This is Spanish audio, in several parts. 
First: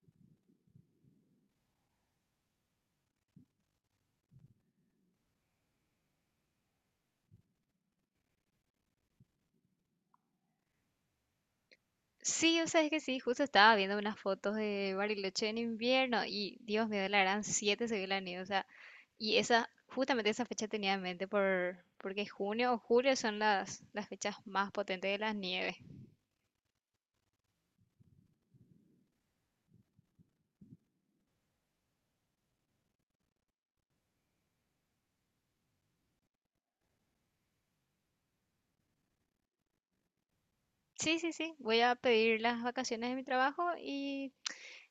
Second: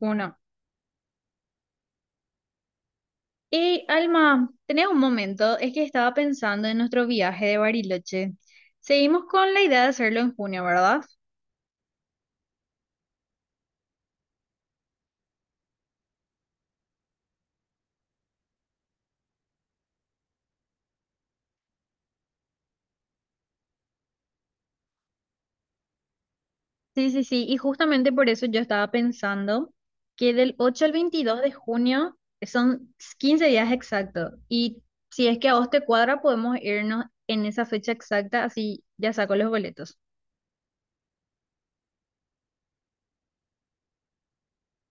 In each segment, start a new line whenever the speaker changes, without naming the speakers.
Uno. Y Alma, tenés un momento, es que estaba pensando en nuestro viaje de Bariloche. Seguimos con la idea de hacerlo en junio, ¿verdad?
Sí, o sea, es que sí, justo estaba viendo unas fotos de Bariloche en invierno y Dios mío, la gran 7 se vio la nieve, o sea, y esa, justamente esa fecha tenía en mente porque junio o julio son las fechas más potentes de las nieves.
Sí, sí, sí, y justamente por eso yo estaba pensando que del 8 al 22 de junio son 15 días exactos. Y si es que a vos te cuadra, podemos irnos en esa fecha exacta, así ya saco los boletos.
Sí, sí, sí, voy a pedir las vacaciones de mi trabajo y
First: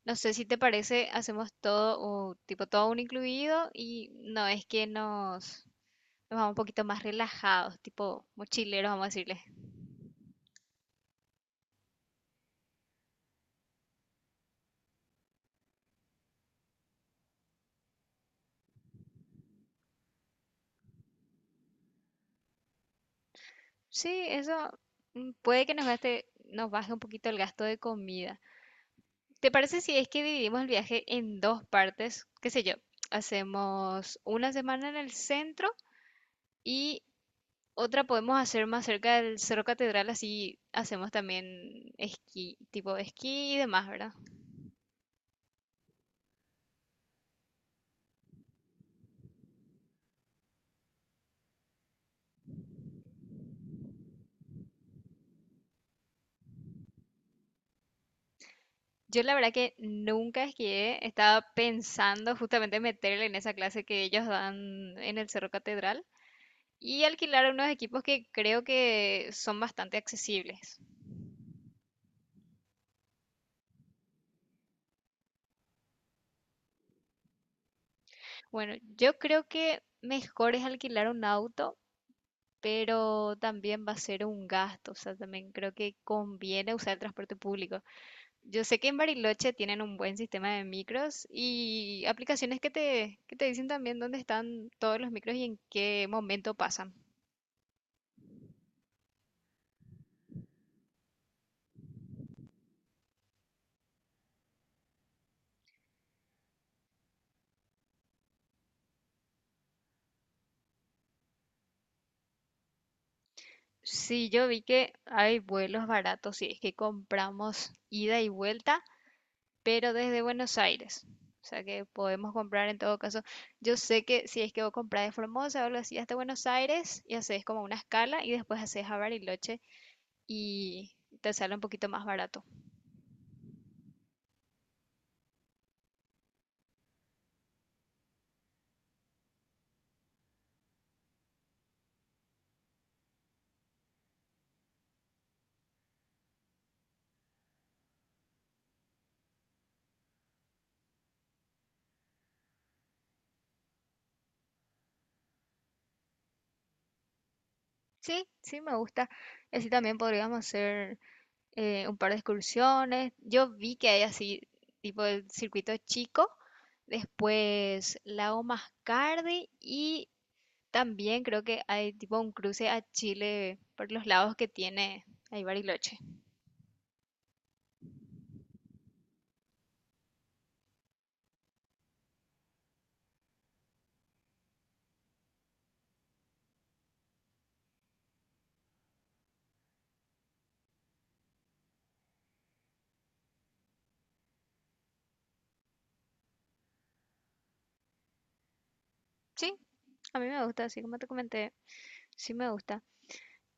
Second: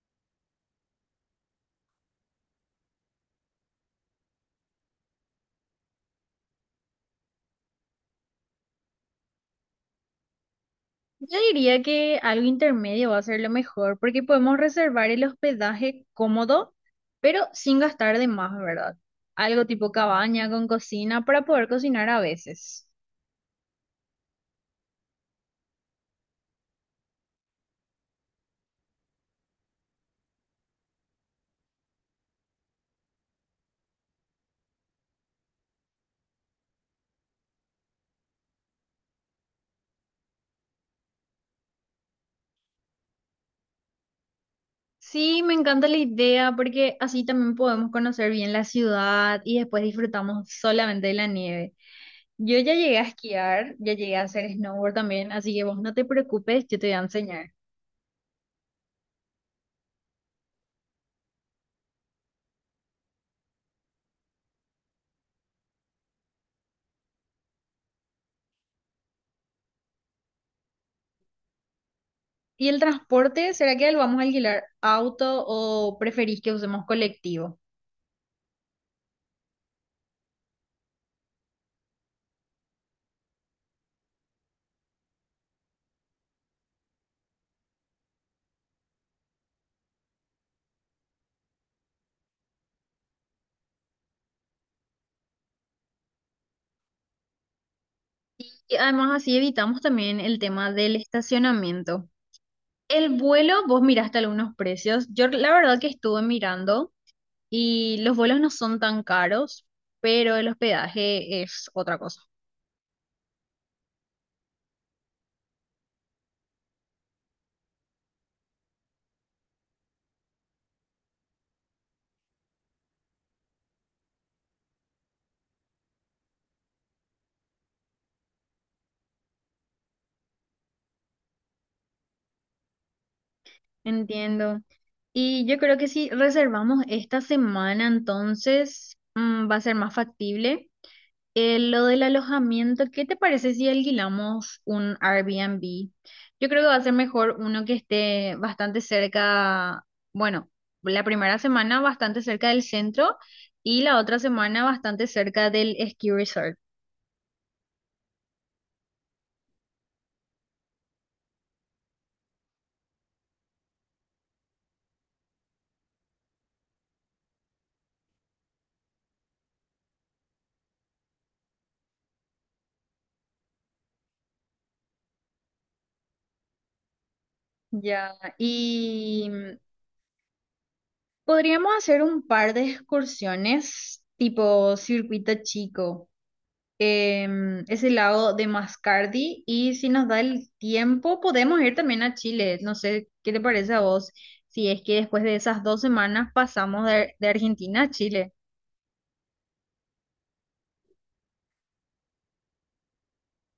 no sé si te parece, hacemos todo, o tipo todo un incluido y no es que nos vamos un poquito más relajados, tipo mochileros, vamos a decirle.
Yo diría que algo intermedio va a ser lo mejor, porque podemos reservar el hospedaje cómodo, pero sin gastar de más, ¿verdad? Algo tipo cabaña con cocina para poder cocinar a veces.
Sí, eso puede que nos gaste, nos baje un poquito el gasto de comida. ¿Te parece si es que dividimos el viaje en dos partes? ¿Qué sé yo? Hacemos una semana en el centro y otra podemos hacer más cerca del Cerro Catedral, así hacemos también esquí, tipo esquí y demás, ¿verdad?
Sí, me encanta la idea porque así también podemos conocer bien la ciudad y después disfrutamos solamente de la nieve. Yo ya llegué a esquiar, ya llegué a hacer snowboard también, así que vos no te preocupes, yo te voy a enseñar.
Yo la verdad que nunca esquié, estaba pensando justamente meterle en esa clase que ellos dan en el Cerro Catedral y alquilar unos equipos que creo que son bastante accesibles.
¿Y el transporte? ¿Será que lo vamos a alquilar auto o preferís que usemos colectivo?
Bueno, yo creo que mejor es alquilar un auto, pero también va a ser un gasto. O sea, también creo que conviene usar el transporte público. Yo sé que en Bariloche tienen un buen sistema de micros y aplicaciones que te dicen también dónde están todos los micros y en qué momento pasan.
Y además así evitamos también el tema del estacionamiento. El vuelo, vos miraste algunos precios. Yo la verdad que estuve mirando y los vuelos no son tan caros, pero el hospedaje es otra cosa.
Sí, yo vi que hay vuelos baratos si es que compramos ida y vuelta pero desde Buenos Aires. O sea que podemos comprar en todo caso. Yo sé que si es que vos comprás de Formosa o algo así hasta Buenos Aires y haces como una escala y después haces a Bariloche y te sale un poquito más barato.
Entiendo. Y yo creo que si reservamos esta semana, entonces va a ser más factible. Lo del alojamiento, ¿qué te parece si alquilamos un Airbnb? Yo creo que va a ser mejor uno que esté bastante cerca, bueno, la primera semana bastante cerca del centro y la otra semana bastante cerca del ski resort.
Sí, sí, me gusta. Y así también podríamos hacer un par de excursiones. Yo vi que hay así, tipo el circuito chico, después Lago Mascardi y también creo que hay tipo un cruce a Chile por los lados que tiene ahí Bariloche.
Ya, y podríamos hacer un par de excursiones tipo circuito chico. Ese lado de Mascardi y si nos da el tiempo podemos ir también a Chile. No sé qué te parece a vos, si es que después de esas dos semanas pasamos de Argentina a Chile.
Sí, a mí me gusta, así como te comenté, sí me gusta.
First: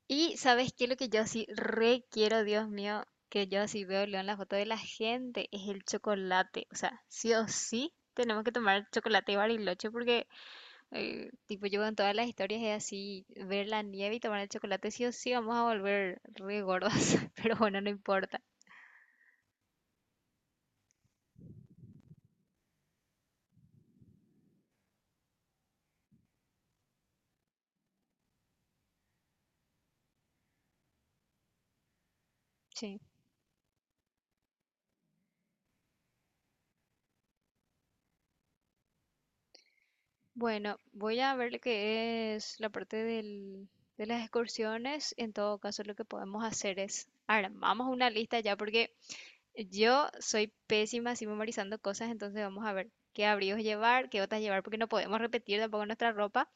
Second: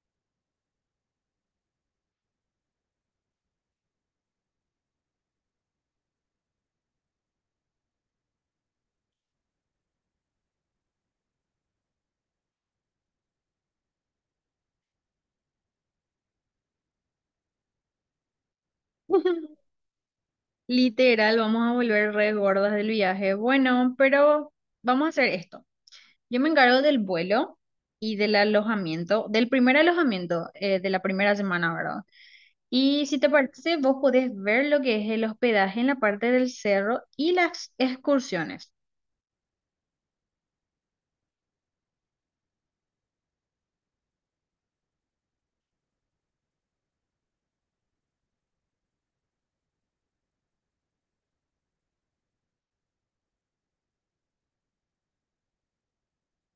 Y ¿sabes qué? Lo que yo así re quiero, Dios mío, que yo así veo León la foto de la gente, es el chocolate. O sea, sí o sí tenemos que tomar chocolate y Bariloche porque tipo yo en todas las historias es así, ver la nieve y tomar el chocolate, sí o sí vamos a volver re gordas, pero bueno, no importa.
Literal, vamos a volver re gordas del viaje. Bueno, pero vamos a hacer esto. Yo me encargo del vuelo y del alojamiento, del primer alojamiento de la primera semana, ¿verdad?
Sí.
Y si te parece, vos podés ver lo que es el hospedaje en la parte del cerro y las excursiones.
Bueno, voy a ver lo que es la parte de las excursiones. En todo caso, lo que podemos hacer es armamos una lista ya, porque yo soy pésima así memorizando cosas, entonces vamos a ver qué abrigos llevar, qué botas llevar, porque no podemos repetir tampoco nuestra ropa.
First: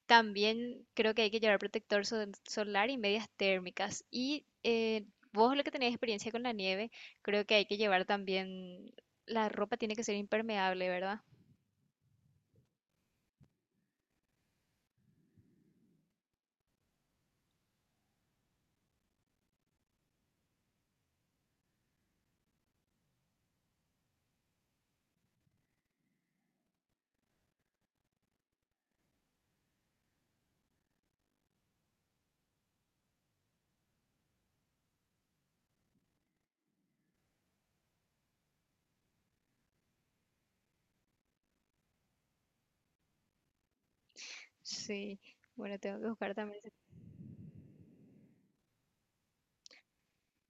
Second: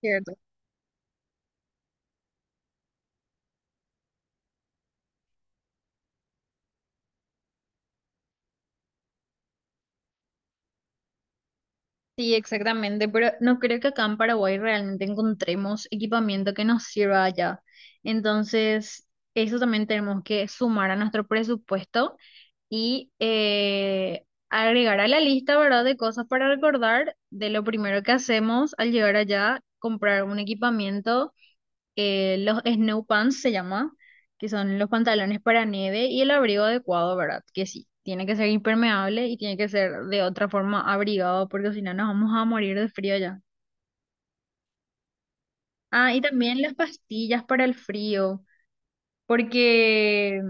Cierto.
También creo que hay que llevar protector solar y medias térmicas. Y vos, lo que tenés experiencia con la nieve, creo que hay que llevar también, la ropa tiene que ser impermeable, ¿verdad?
Sí, exactamente, pero no creo que acá en Paraguay realmente encontremos equipamiento que nos sirva allá. Entonces, eso también tenemos que sumar a nuestro presupuesto y agregar a la lista, ¿verdad?, de cosas para recordar de lo primero que hacemos al llegar allá, comprar un equipamiento los snow pants se llama, que son los pantalones para nieve y el abrigo adecuado, ¿verdad? Que sí, tiene que ser impermeable y tiene que ser de otra forma abrigado porque si no nos vamos a morir de frío ya.
Sí. Bueno, tengo que
Ah, y
buscar también.
también las pastillas para el frío, porque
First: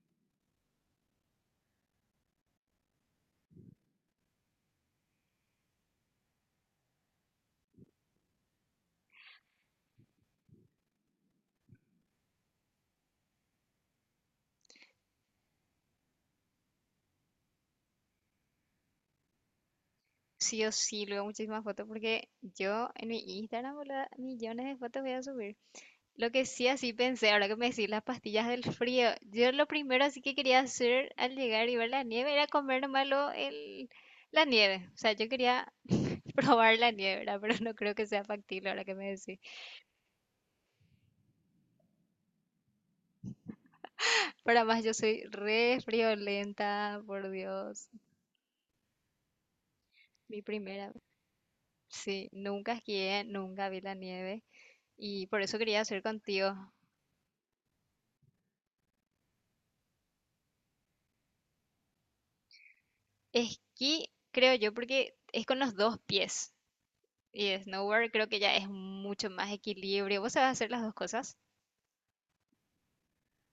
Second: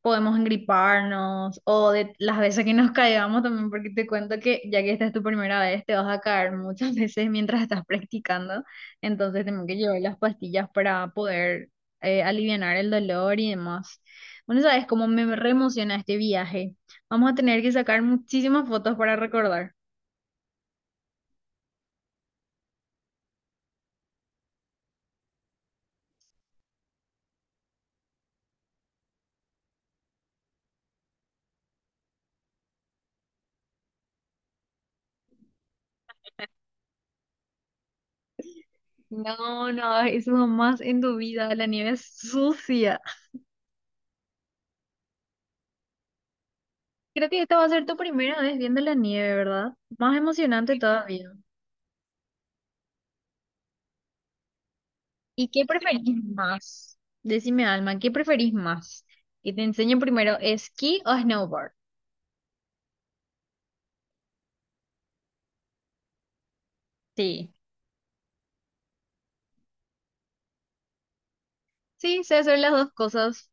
podemos engriparnos o de las veces que nos caigamos también, porque te cuento que ya que esta es tu primera vez, te vas a caer muchas veces mientras estás practicando, entonces tengo que llevar las pastillas para poder alivianar el dolor y demás. Bueno, sabes cómo me reemociona este viaje. Vamos a tener que sacar muchísimas fotos para recordar.
Sí o sí, luego muchísimas fotos porque yo en mi Instagram, boluda, millones de fotos voy a subir. Lo que sí así pensé, ahora que me decís las pastillas del frío, yo lo primero así que quería hacer al llegar y ver la nieve era comer nomás la nieve. O sea, yo quería probar la nieve, ¿verdad? Pero no creo que sea factible ahora que me decís.
No, no, eso jamás en tu vida, la nieve es sucia.
Para más, yo soy re friolenta,
Creo
por
que esta va a ser
Dios.
tu primera vez viendo la nieve, ¿verdad? Más
Mi
emocionante
primera.
todavía.
Sí, nunca esquié, nunca vi la nieve. Y por
¿Y
eso
qué
quería hacer
preferís
contigo.
más? Decime, Alma, ¿qué preferís más? ¿Que te enseñen primero esquí o snowboard?
Esquí, creo yo, porque es con los dos pies.
Sí,
Y snowboard creo que ya es mucho más equilibrio. ¿Vos sabés hacer las dos cosas?
sí, sé hacer las dos cosas.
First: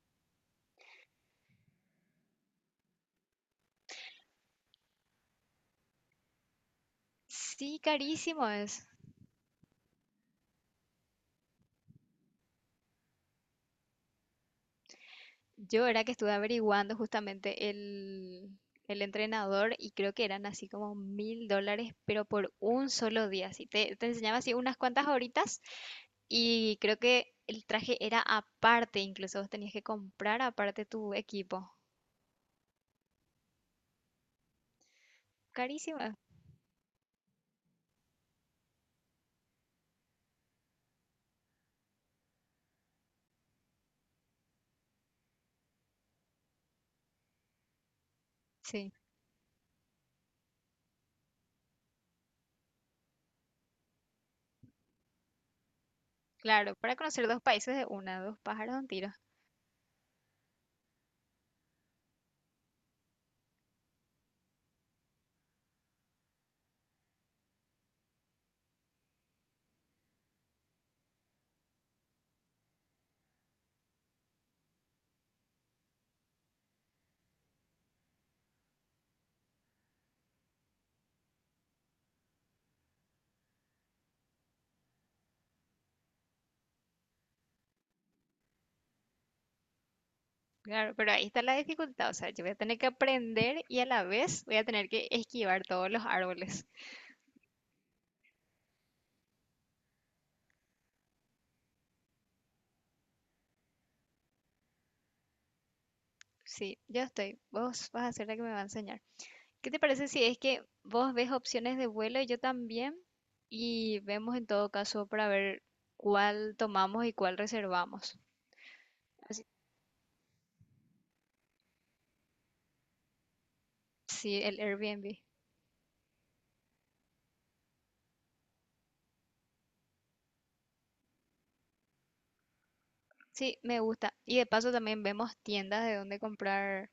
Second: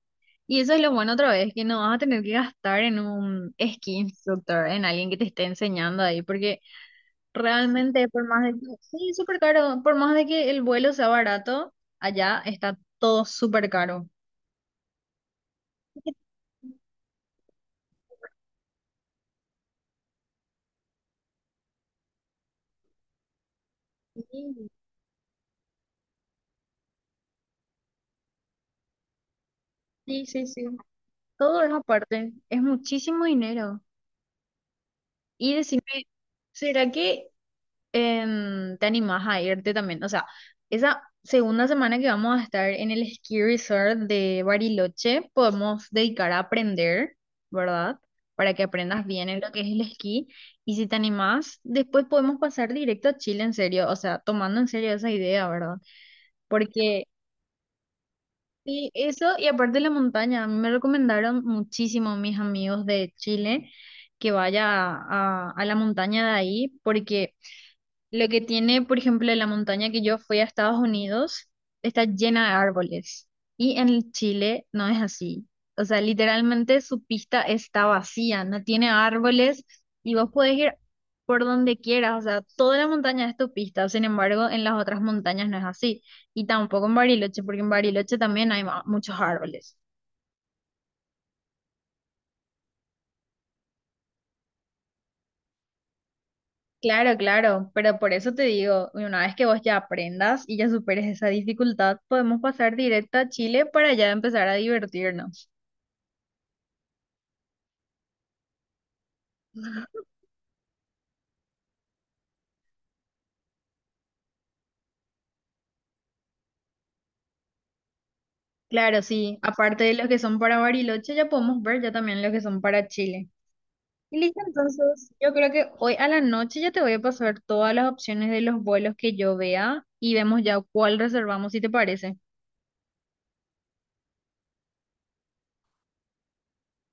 Y eso es lo bueno otra vez, que no vas a tener que gastar en un esquí instructor, en alguien que te esté enseñando ahí, porque
Sí,
realmente por más
carísimo
de que,
es.
sí, es súper caro, por más de que el vuelo sea barato, allá está todo súper caro.
Yo era que estuve averiguando justamente el entrenador y creo que eran así como $1,000, pero por un solo día. Así te enseñaba así
Sí,
unas cuantas horitas y creo que el traje era aparte, incluso vos tenías que
sí,
comprar
sí, sí.
aparte tu
Todo es
equipo.
aparte, es muchísimo dinero. Y decime,
Carísimo.
¿será que te animás a irte también? O sea, esa segunda semana que vamos a estar en el ski resort de Bariloche, podemos dedicar a aprender, ¿verdad? Para que
Sí,
aprendas bien en lo que es el esquí. Y si te animás, después podemos pasar directo a Chile, en serio. O sea, tomando en serio esa idea, ¿verdad?
claro, para
Porque...
conocer dos países de una, dos pájaros de un
Sí,
tiro.
eso, y aparte de la montaña, a mí me recomendaron muchísimo mis amigos de Chile que vaya a la montaña de ahí, porque lo que tiene, por ejemplo, la montaña que yo fui a Estados Unidos está llena de árboles. Y en Chile no es así. O sea, literalmente su pista está vacía, no tiene árboles y vos podés ir por donde quieras. O sea, toda la montaña es tu pista. Sin embargo, en las otras montañas no es así. Y tampoco en Bariloche, porque en Bariloche también hay muchos árboles.
Claro, pero ahí está la dificultad, o sea, yo voy a tener que aprender y a la vez voy a tener que esquivar todos los árboles.
Claro, claro, pero por eso te digo, una vez que vos ya aprendas y ya superes esa dificultad, podemos pasar directo a Chile para ya empezar a divertirnos.
Sí, yo estoy. Vos vas a ser la que me va a enseñar. ¿Qué te parece si es que vos ves opciones de vuelo y yo también? Y vemos en todo caso para ver cuál tomamos y cuál reservamos.
Claro, sí,
Así-
aparte de los que son para Bariloche, ya podemos ver ya también los que son para Chile. Y listo,
sí, el
entonces,
Airbnb.
yo creo que hoy a la noche ya te voy a pasar todas las opciones de los vuelos que yo vea y vemos ya cuál reservamos, si te parece.
Sí, me gusta. Y de paso también vemos tiendas de dónde comprar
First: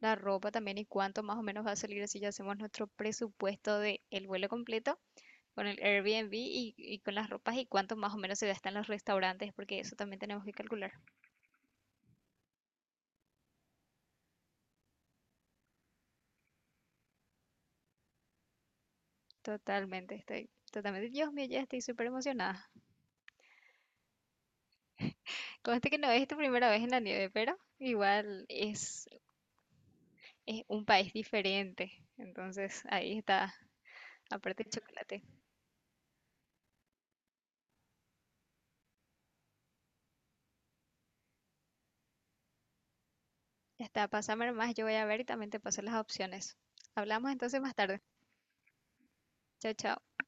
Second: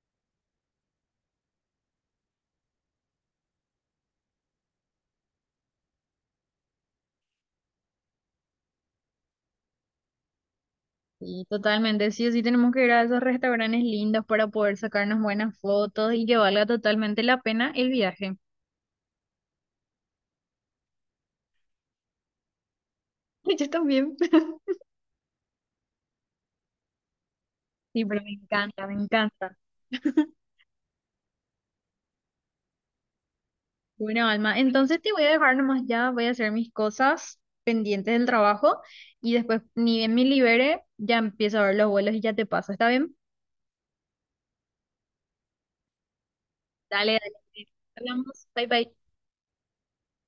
la ropa también y cuánto más o menos va a salir así ya hacemos nuestro presupuesto de el vuelo completo con el Airbnb y con las ropas y cuánto más o menos se gasta en los restaurantes, porque eso también tenemos que calcular.
Sí, totalmente, sí o sí tenemos que ir a esos restaurantes lindos para poder sacarnos buenas fotos y que valga totalmente la pena el viaje.
Totalmente, estoy totalmente. Dios mío, ya estoy súper emocionada.
Yo también.
Conste que no es tu primera vez en la nieve, pero
Sí, pero me
igual
encanta, me encanta.
es un país diferente. Entonces ahí está,
Bueno, Alma,
aparte el
entonces te
chocolate.
voy a dejar nomás ya, voy a hacer mis cosas pendientes del trabajo y después, ni bien me libere, ya empiezo a ver los vuelos y ya te paso, ¿está bien?
Ya está, pásame más, yo voy a ver y también te paso las opciones.
Dale,
Hablamos entonces
dale.
más tarde.
Hablamos. Bye, bye.
Chao, chao.